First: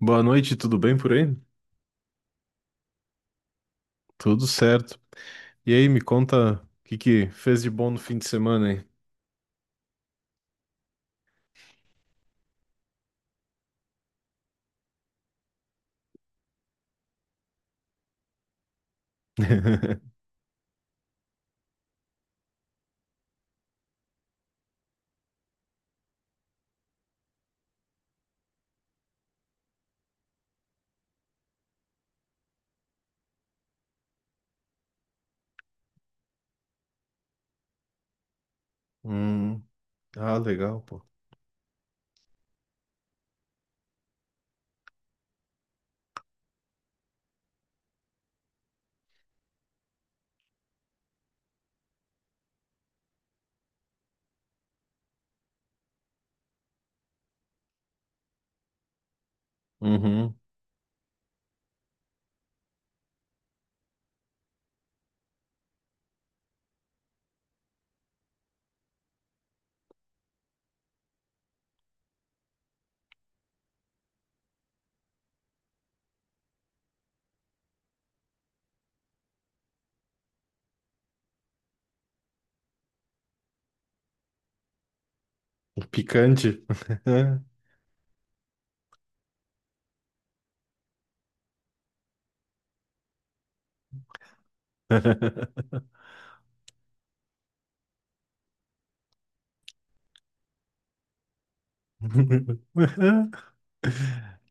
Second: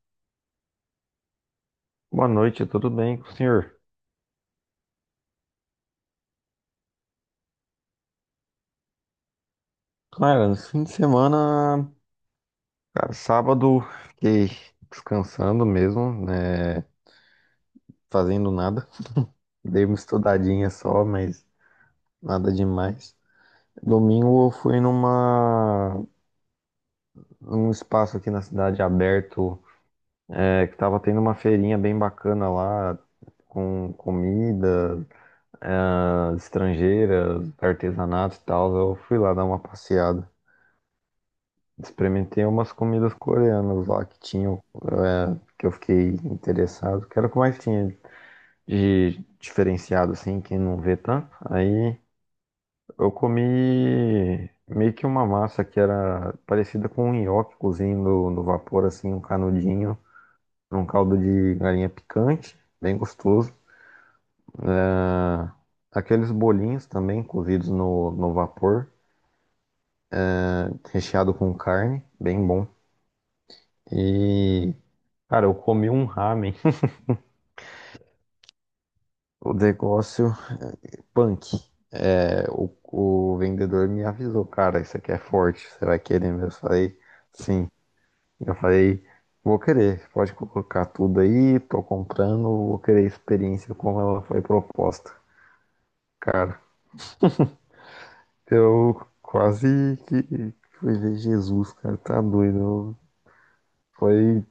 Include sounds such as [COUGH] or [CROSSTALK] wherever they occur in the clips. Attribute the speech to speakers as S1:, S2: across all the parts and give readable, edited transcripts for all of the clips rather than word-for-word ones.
S1: Boa noite, tudo bem por aí?
S2: Boa noite, tudo bem com o senhor?
S1: Tudo certo. E aí, me conta o que fez de bom no fim de semana, hein?
S2: Cara, no fim de semana, cara, sábado, fiquei descansando mesmo, né? Fazendo nada. Dei uma
S1: [LAUGHS]
S2: estudadinha só, mas nada demais. Domingo eu fui numa, num espaço aqui na cidade aberto, que tava tendo uma feirinha bem bacana lá, com comida, ah, estrangeira, artesanato e tal. Eu fui lá dar uma
S1: Hum,
S2: passeada.
S1: ah, legal, pô.
S2: Experimentei umas comidas coreanas lá que tinham, que eu fiquei interessado, que era o que mais tinha de diferenciado, assim, quem não vê tanto. Aí eu comi meio que uma massa que era parecida com um nhoque cozido no vapor, assim, um canudinho,
S1: Uhum,
S2: num caldo de galinha picante, bem gostoso. Ah, aqueles bolinhos também cozidos no vapor, recheado com carne, bem bom. E, cara, eu comi um ramen. O negócio punk. É, o vendedor me avisou, cara, isso aqui é forte, você vai querer mesmo? Eu
S1: picante.
S2: falei,
S1: [LAUGHS]
S2: sim. Eu falei, vou querer, pode colocar tudo aí, tô comprando, vou querer a experiência como ela foi proposta. Cara, eu quase que fui ver Jesus, cara, tá doido. Foi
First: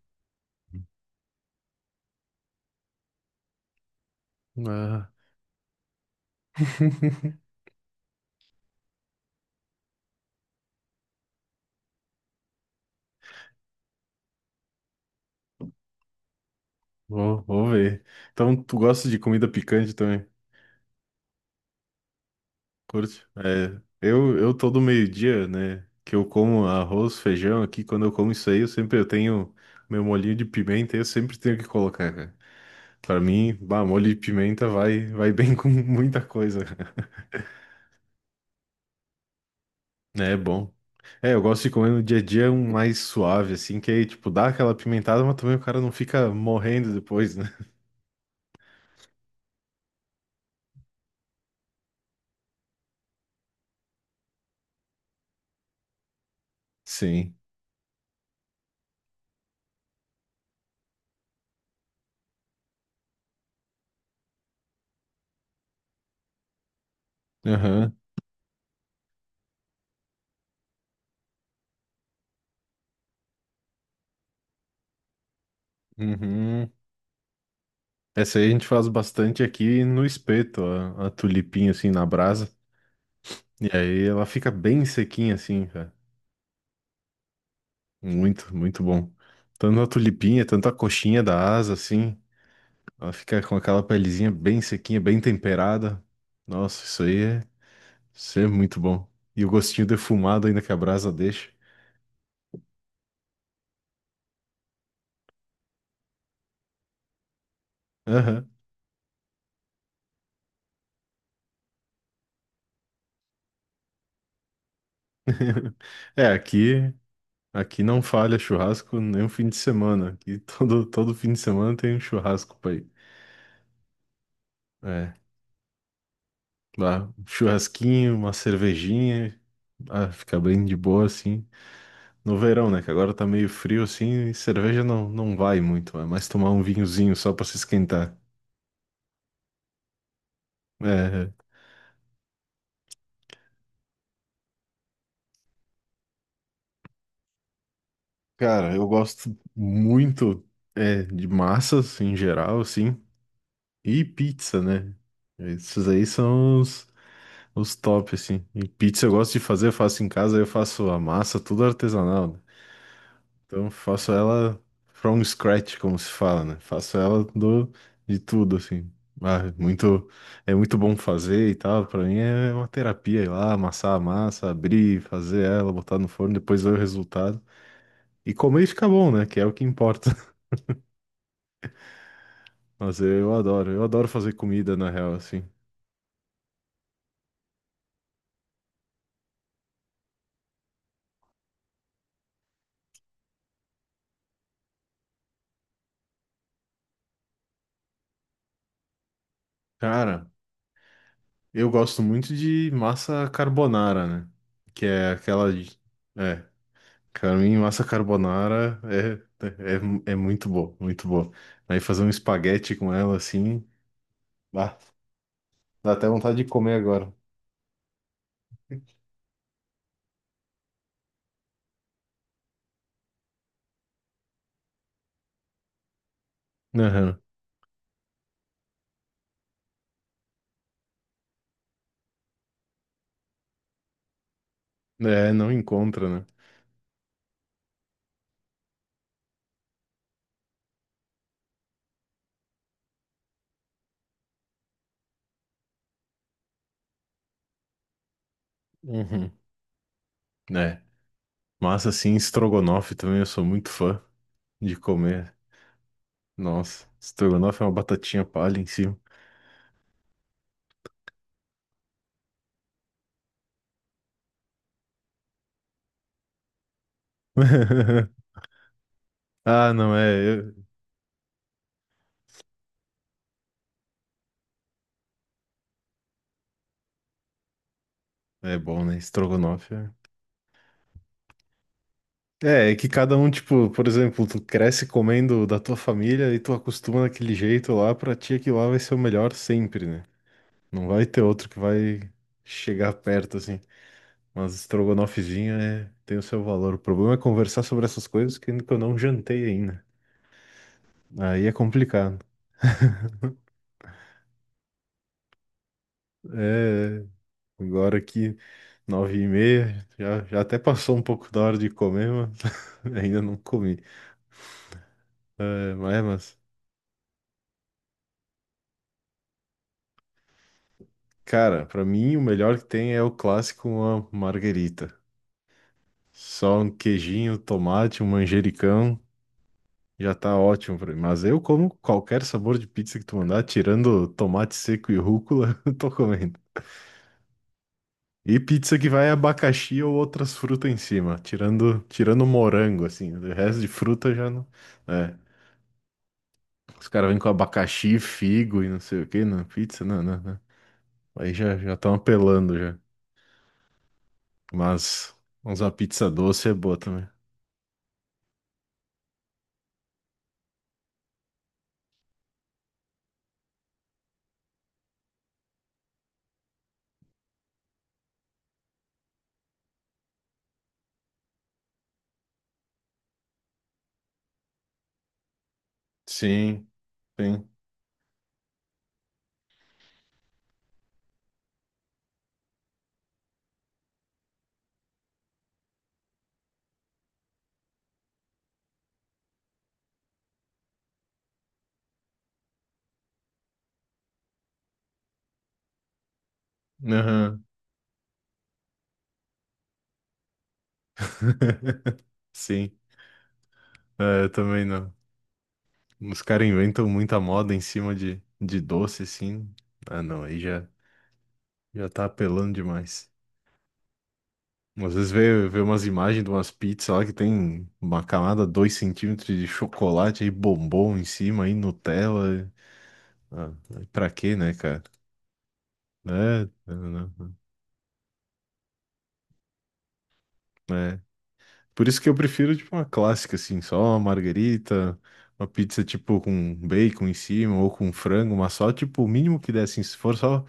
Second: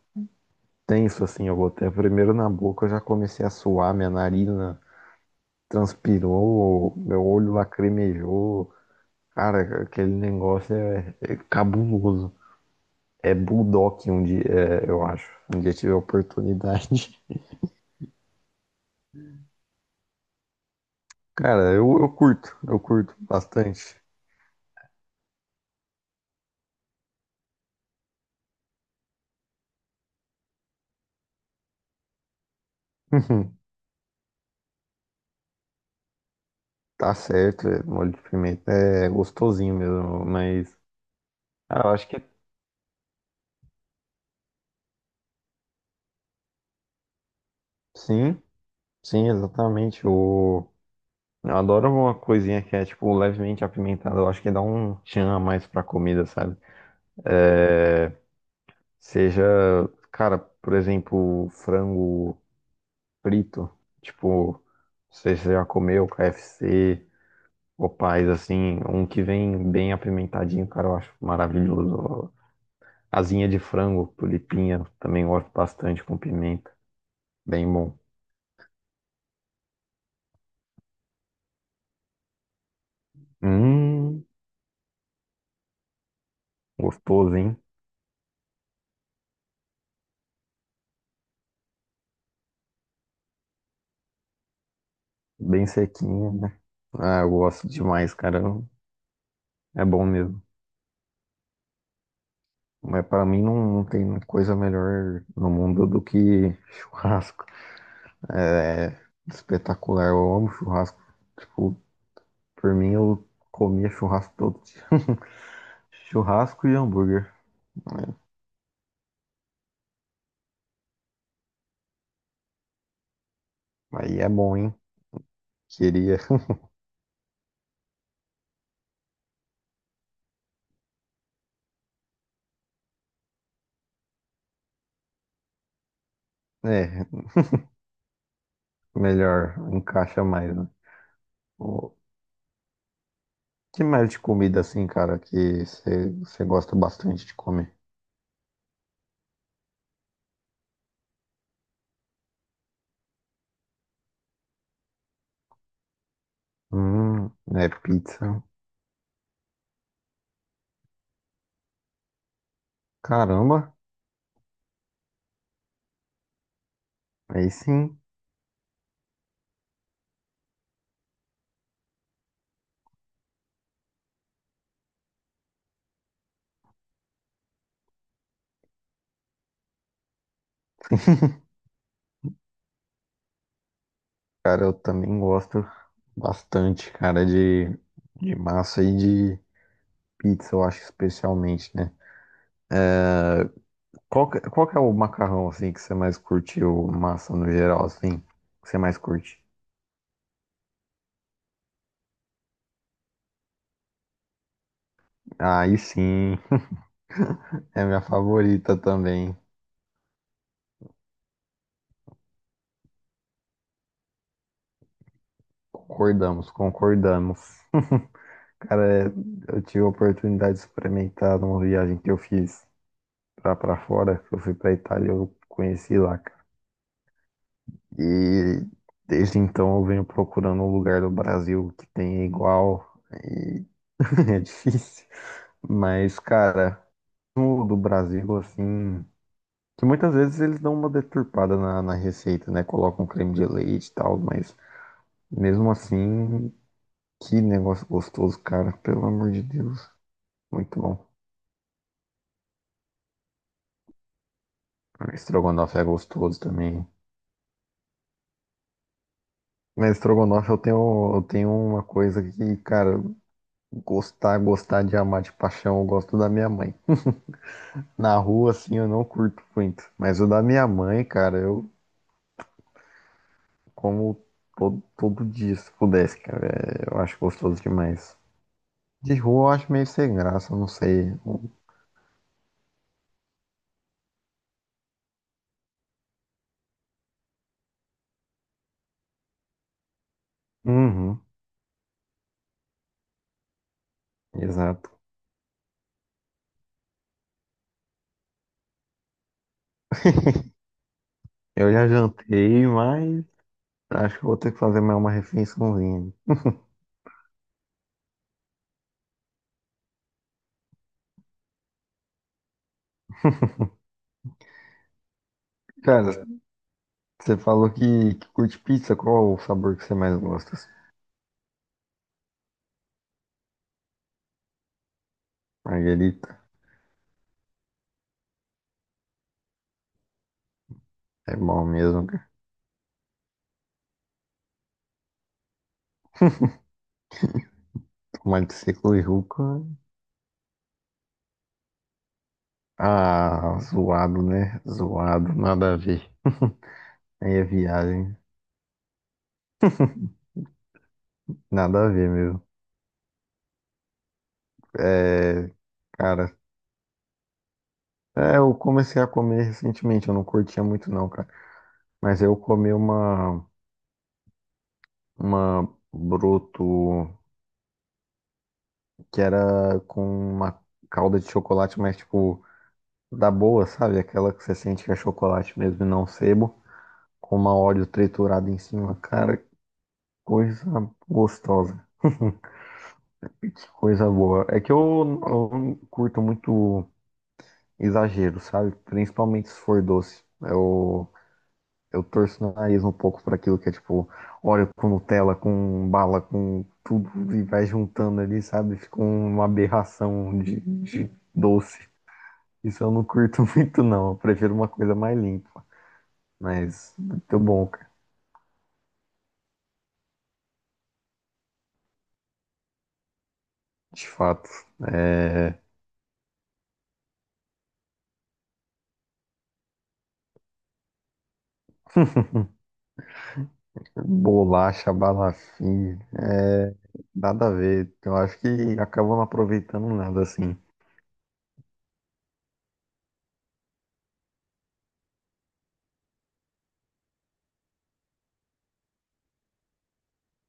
S2: tenso assim, eu botei primeiro na boca, eu já comecei a suar, minha narina
S1: Ah,
S2: transpirou, meu olho lacrimejou. Cara, aquele negócio é cabuloso. É Bulldog um dia, é, eu acho. Um dia tiver oportunidade.
S1: vou ver. Então, tu gosta de comida picante também?
S2: [LAUGHS] Cara, eu curto, eu curto
S1: Curte? É,
S2: bastante.
S1: eu todo meio-dia, né, que eu como arroz, feijão aqui, quando eu como isso aí, eu sempre eu tenho meu molhinho de pimenta, eu sempre tenho que colocar, cara. Pra
S2: [LAUGHS]
S1: mim, bah, molho de pimenta vai bem [LAUGHS] com muita coisa.
S2: Tá certo, é, molho de pimenta é gostosinho mesmo,
S1: É bom.
S2: mas
S1: É, eu gosto de
S2: ah, eu
S1: comer no
S2: acho que
S1: dia a
S2: é,
S1: dia um mais suave, assim, que aí, tipo, dá aquela pimentada, mas também o cara não fica morrendo depois, né?
S2: sim, sim, exatamente. O, eu adoro uma coisinha que é tipo levemente apimentada. Eu acho que dá um tchan a mais pra comida, sabe?
S1: Sim.
S2: Seja, cara, por exemplo, frango frito. Tipo, não sei se você já comeu KFC,
S1: Aham.
S2: Popeyes, assim, um que vem bem apimentadinho, cara, eu acho maravilhoso. Asinha de frango, tulipinha, também gosto bastante com pimenta.
S1: Uhum.
S2: Bem bom.
S1: Essa aí a gente faz bastante aqui no espeto, a tulipinha, assim, na brasa. E aí ela
S2: Hum,
S1: fica bem sequinha, assim, cara.
S2: gostoso, hein?
S1: Muito, muito bom. Tanto a tulipinha, tanto a coxinha da asa, assim. Ela fica com aquela pelezinha bem sequinha, bem
S2: Bem
S1: temperada.
S2: sequinho, né?
S1: Nossa,
S2: Ah, eu gosto demais,
S1: isso
S2: cara.
S1: é muito bom. E o
S2: É
S1: gostinho
S2: bom mesmo.
S1: defumado ainda que a brasa deixa.
S2: Mas pra mim não, não tem coisa melhor no mundo do que [LAUGHS] churrasco.
S1: Aham. [LAUGHS]
S2: É espetacular. Eu amo churrasco. Tipo, por mim, eu comia churrasco todo dia. [LAUGHS]
S1: É,
S2: Churrasco e
S1: aqui,
S2: hambúrguer.
S1: aqui não falha churrasco nem um fim de semana. Aqui [LAUGHS] todo fim de semana tem um churrasco pra ir.
S2: Aí é bom, hein?
S1: É,
S2: Queria. [LAUGHS]
S1: lá, um churrasquinho, uma cervejinha, ah, fica bem de boa assim. No verão, né? Que agora tá meio frio assim, e cerveja não vai muito, é mais tomar um
S2: É,
S1: vinhozinho só pra se esquentar.
S2: melhor, encaixa mais, né?
S1: É, é.
S2: O que mais de comida assim, cara, que você gosta bastante de comer?
S1: Cara, eu gosto muito é, de massas em geral, assim, e pizza, né? Esses aí são
S2: Hum, é
S1: os top,
S2: pizza.
S1: assim. E pizza eu gosto de fazer, eu faço em casa, eu faço a massa, tudo artesanal, né? Então eu
S2: Caramba,
S1: faço ela from scratch, como se fala, né?
S2: aí sim.
S1: De tudo, assim. Ah, é muito, é muito bom fazer e tal, pra mim é uma terapia ir lá, amassar a massa, abrir, fazer ela, botar no forno, depois ver o resultado. E comer e ficar bom, né? Que é o que importa.
S2: [LAUGHS]
S1: Mas é, eu adoro fazer
S2: Cara, eu
S1: comida na real,
S2: também
S1: assim.
S2: gosto bastante, cara, de massa e de pizza, eu acho especialmente, né? Qual que é o macarrão, assim, que você mais curtiu? Massa no geral, assim, que você mais curte?
S1: Cara, eu gosto muito de massa carbonara, né? Que é aquela.
S2: Aí
S1: de-
S2: sim,
S1: É, pra mim,
S2: [LAUGHS]
S1: massa
S2: é minha favorita
S1: carbonara
S2: também.
S1: é, é, é muito boa, muito boa. Aí fazer um espaguete com ela, assim, bah, dá até vontade de
S2: Concordamos,
S1: comer agora.
S2: concordamos. Cara, é, eu tive a oportunidade de experimentar numa viagem que eu fiz pra fora, que eu fui pra Itália, eu conheci lá, cara.
S1: Aham.
S2: E desde então eu venho procurando um lugar do Brasil que tenha igual, e [LAUGHS] é difícil.
S1: É, não encontra,
S2: Mas,
S1: né?
S2: cara, no do Brasil, assim. Que muitas vezes eles dão uma deturpada na receita, né? Colocam creme de leite e tal, mas mesmo assim, que negócio gostoso, cara. Pelo amor
S1: Uhum.
S2: de Deus,
S1: É.
S2: muito bom.
S1: Massa, assim, estrogonofe também, eu sou muito fã de comer.
S2: Estrogonofe é gostoso também.
S1: Nossa, estrogonofe é uma batatinha palha em cima.
S2: Mas estrogonofe eu tenho uma coisa que, cara, gostar, gostar de amar de paixão, eu gosto da minha mãe. Na
S1: [LAUGHS]
S2: rua, assim, eu não curto
S1: Ah,
S2: muito.
S1: não
S2: Mas o da
S1: é.
S2: minha mãe, cara, eu como todo, todo dia, se pudesse, cara. É, eu acho gostoso demais.
S1: É bom, né?
S2: De rua eu acho
S1: Estrogonofe.
S2: meio sem graça, não sei.
S1: É, é que cada um, tipo, por exemplo, tu cresce comendo da tua família e tu acostuma daquele jeito lá, pra ti aquilo lá vai ser o melhor sempre, né? Não vai ter
S2: Uhum,
S1: outro que vai chegar perto, assim. Mas
S2: exato.
S1: estrogonofezinho é, tem o seu valor. O problema é conversar sobre essas coisas que eu não jantei ainda. Aí é
S2: Eu já
S1: complicado.
S2: jantei, mas acho que vou ter que fazer mais uma refeiçãozinha.
S1: É, agora aqui, 9h30, já até passou um pouco da hora de comer, mas [LAUGHS] ainda não comi. É,
S2: Cara,
S1: mas
S2: você falou que curte pizza, qual o sabor que você mais gosta?
S1: Cara, pra mim o melhor que tem é o clássico, uma marguerita.
S2: Marguerita,
S1: Só um queijinho, tomate, um manjericão, já tá ótimo pra mim. Mas
S2: é
S1: eu
S2: bom
S1: como
S2: mesmo,
S1: qualquer
S2: cara.
S1: sabor de pizza que tu mandar, tirando tomate seco e rúcula, [LAUGHS] eu tô comendo.
S2: [LAUGHS]
S1: E
S2: Tomate
S1: pizza que
S2: seco e
S1: vai
S2: rúcula.
S1: abacaxi ou outras frutas em cima, tirando morango assim. O
S2: Ah,
S1: resto de fruta
S2: zoado,
S1: já não,
S2: né?
S1: é.
S2: Zoado, nada a ver. [LAUGHS]
S1: Os caras vêm com
S2: Aí é
S1: abacaxi,
S2: viagem,
S1: figo e não sei o que na pizza, não. Aí já
S2: nada a
S1: estão
S2: ver mesmo.
S1: apelando já. Mas
S2: É,
S1: uma pizza
S2: cara,
S1: doce é boa também.
S2: é, eu comecei a comer recentemente, eu não curtia muito não, cara. Mas eu comi uma broto. Que era com uma calda de chocolate, mas tipo, da boa, sabe? Aquela que você sente que é chocolate mesmo e não sebo,
S1: Sim,
S2: com
S1: sim.
S2: uma óleo triturada em cima. Cara, que coisa gostosa. [LAUGHS] Coisa boa. É que eu não curto muito exagero, sabe? Principalmente se for doce. Eu torço o nariz um pouco para aquilo que é tipo óleo com Nutella, com bala, com tudo e
S1: Aham.
S2: vai juntando ali, sabe? Fica uma aberração de
S1: [LAUGHS]
S2: doce.
S1: Sim.
S2: Isso eu não curto [LAUGHS] muito, não. Eu
S1: É, eu
S2: prefiro
S1: também
S2: uma
S1: não.
S2: coisa mais limpa.
S1: Os caras inventam
S2: Mas
S1: muita
S2: muito
S1: moda em
S2: bom, cara.
S1: cima de doce, assim. Ah, não, já tá apelando demais.
S2: De fato.
S1: Às vezes
S2: É...
S1: vê umas imagens de umas pizzas lá que tem uma camada 2 centímetros de chocolate aí bombom em cima, aí Nutella. Ah, pra quê, né, cara?
S2: Bolacha, balafim.
S1: É,
S2: É...
S1: não,
S2: Nada a ver. Eu acho que acabam não aproveitando nada assim.
S1: não. Por isso que eu prefiro, tipo, uma clássica, assim, só uma margarita, uma pizza, tipo, com bacon em cima ou com frango, mas só, tipo, o mínimo que der, assim, se for só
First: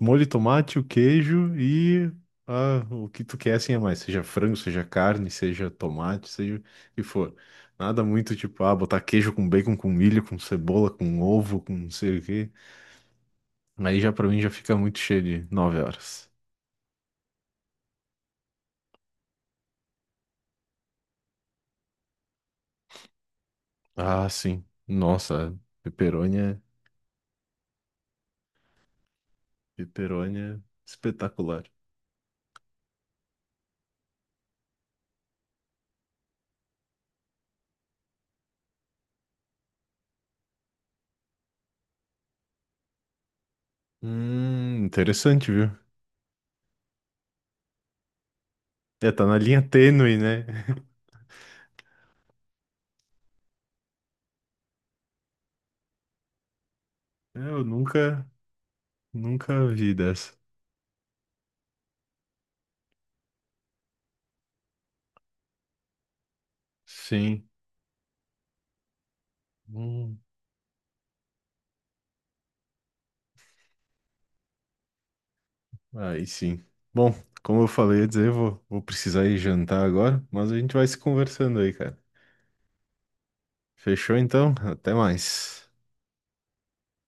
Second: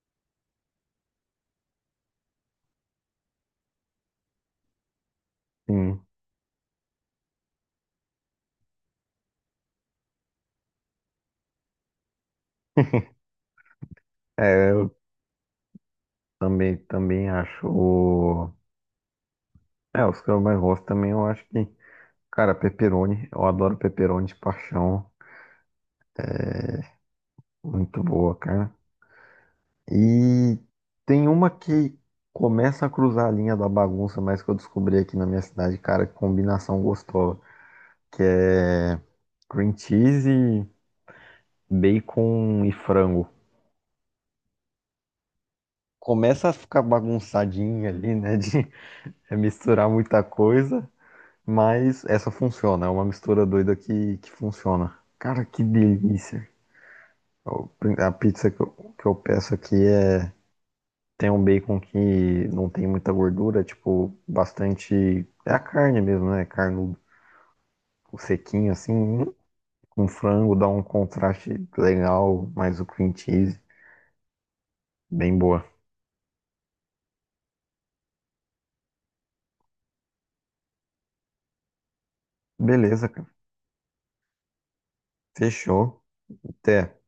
S1: molho de tomate, o queijo e ah, o que tu quer, assim, a mais. Seja frango, seja carne, seja
S2: Sim.
S1: tomate, seja o que for. Nada muito, tipo, ah, botar queijo com bacon, com milho, com cebola, com ovo, com não sei o quê.
S2: [LAUGHS]
S1: Aí já, pra mim, já
S2: É,
S1: fica
S2: eu
S1: muito cheio de 9 horas.
S2: também, também acho. É, os que eu mais gosto também, eu acho que. Cara, pepperoni. Eu adoro pepperoni
S1: Ah,
S2: de
S1: sim.
S2: paixão.
S1: Nossa, pepperoni é...
S2: Muito boa, cara.
S1: Pepperoni
S2: E
S1: é
S2: tem uma
S1: espetacular.
S2: que começa a cruzar a linha da bagunça, mas que eu descobri aqui na minha cidade, cara, que combinação gostosa, que é cream cheese, bacon e frango.
S1: Interessante, viu?
S2: Começa a ficar bagunçadinha ali, né, de
S1: É, tá
S2: [LAUGHS]
S1: na linha
S2: misturar
S1: tênue,
S2: muita
S1: né?
S2: coisa, mas essa funciona, é uma mistura doida que funciona. Cara, que delícia.
S1: É, Eu
S2: A
S1: nunca,
S2: pizza que eu peço
S1: nunca
S2: aqui
S1: vi dessa.
S2: é. Tem um bacon que não tem muita gordura, tipo, bastante. É a carne mesmo, né? Carne
S1: Sim.
S2: sequinha, assim. Hum, com
S1: Hum,
S2: frango dá um contraste legal, mais o cream cheese. Bem boa.
S1: aí sim. Bom, como eu falei, ia dizer, vou precisar ir jantar agora, mas a gente vai se conversando aí, cara.
S2: Beleza, cara.
S1: Fechou então? Até mais.
S2: Fechou. Até.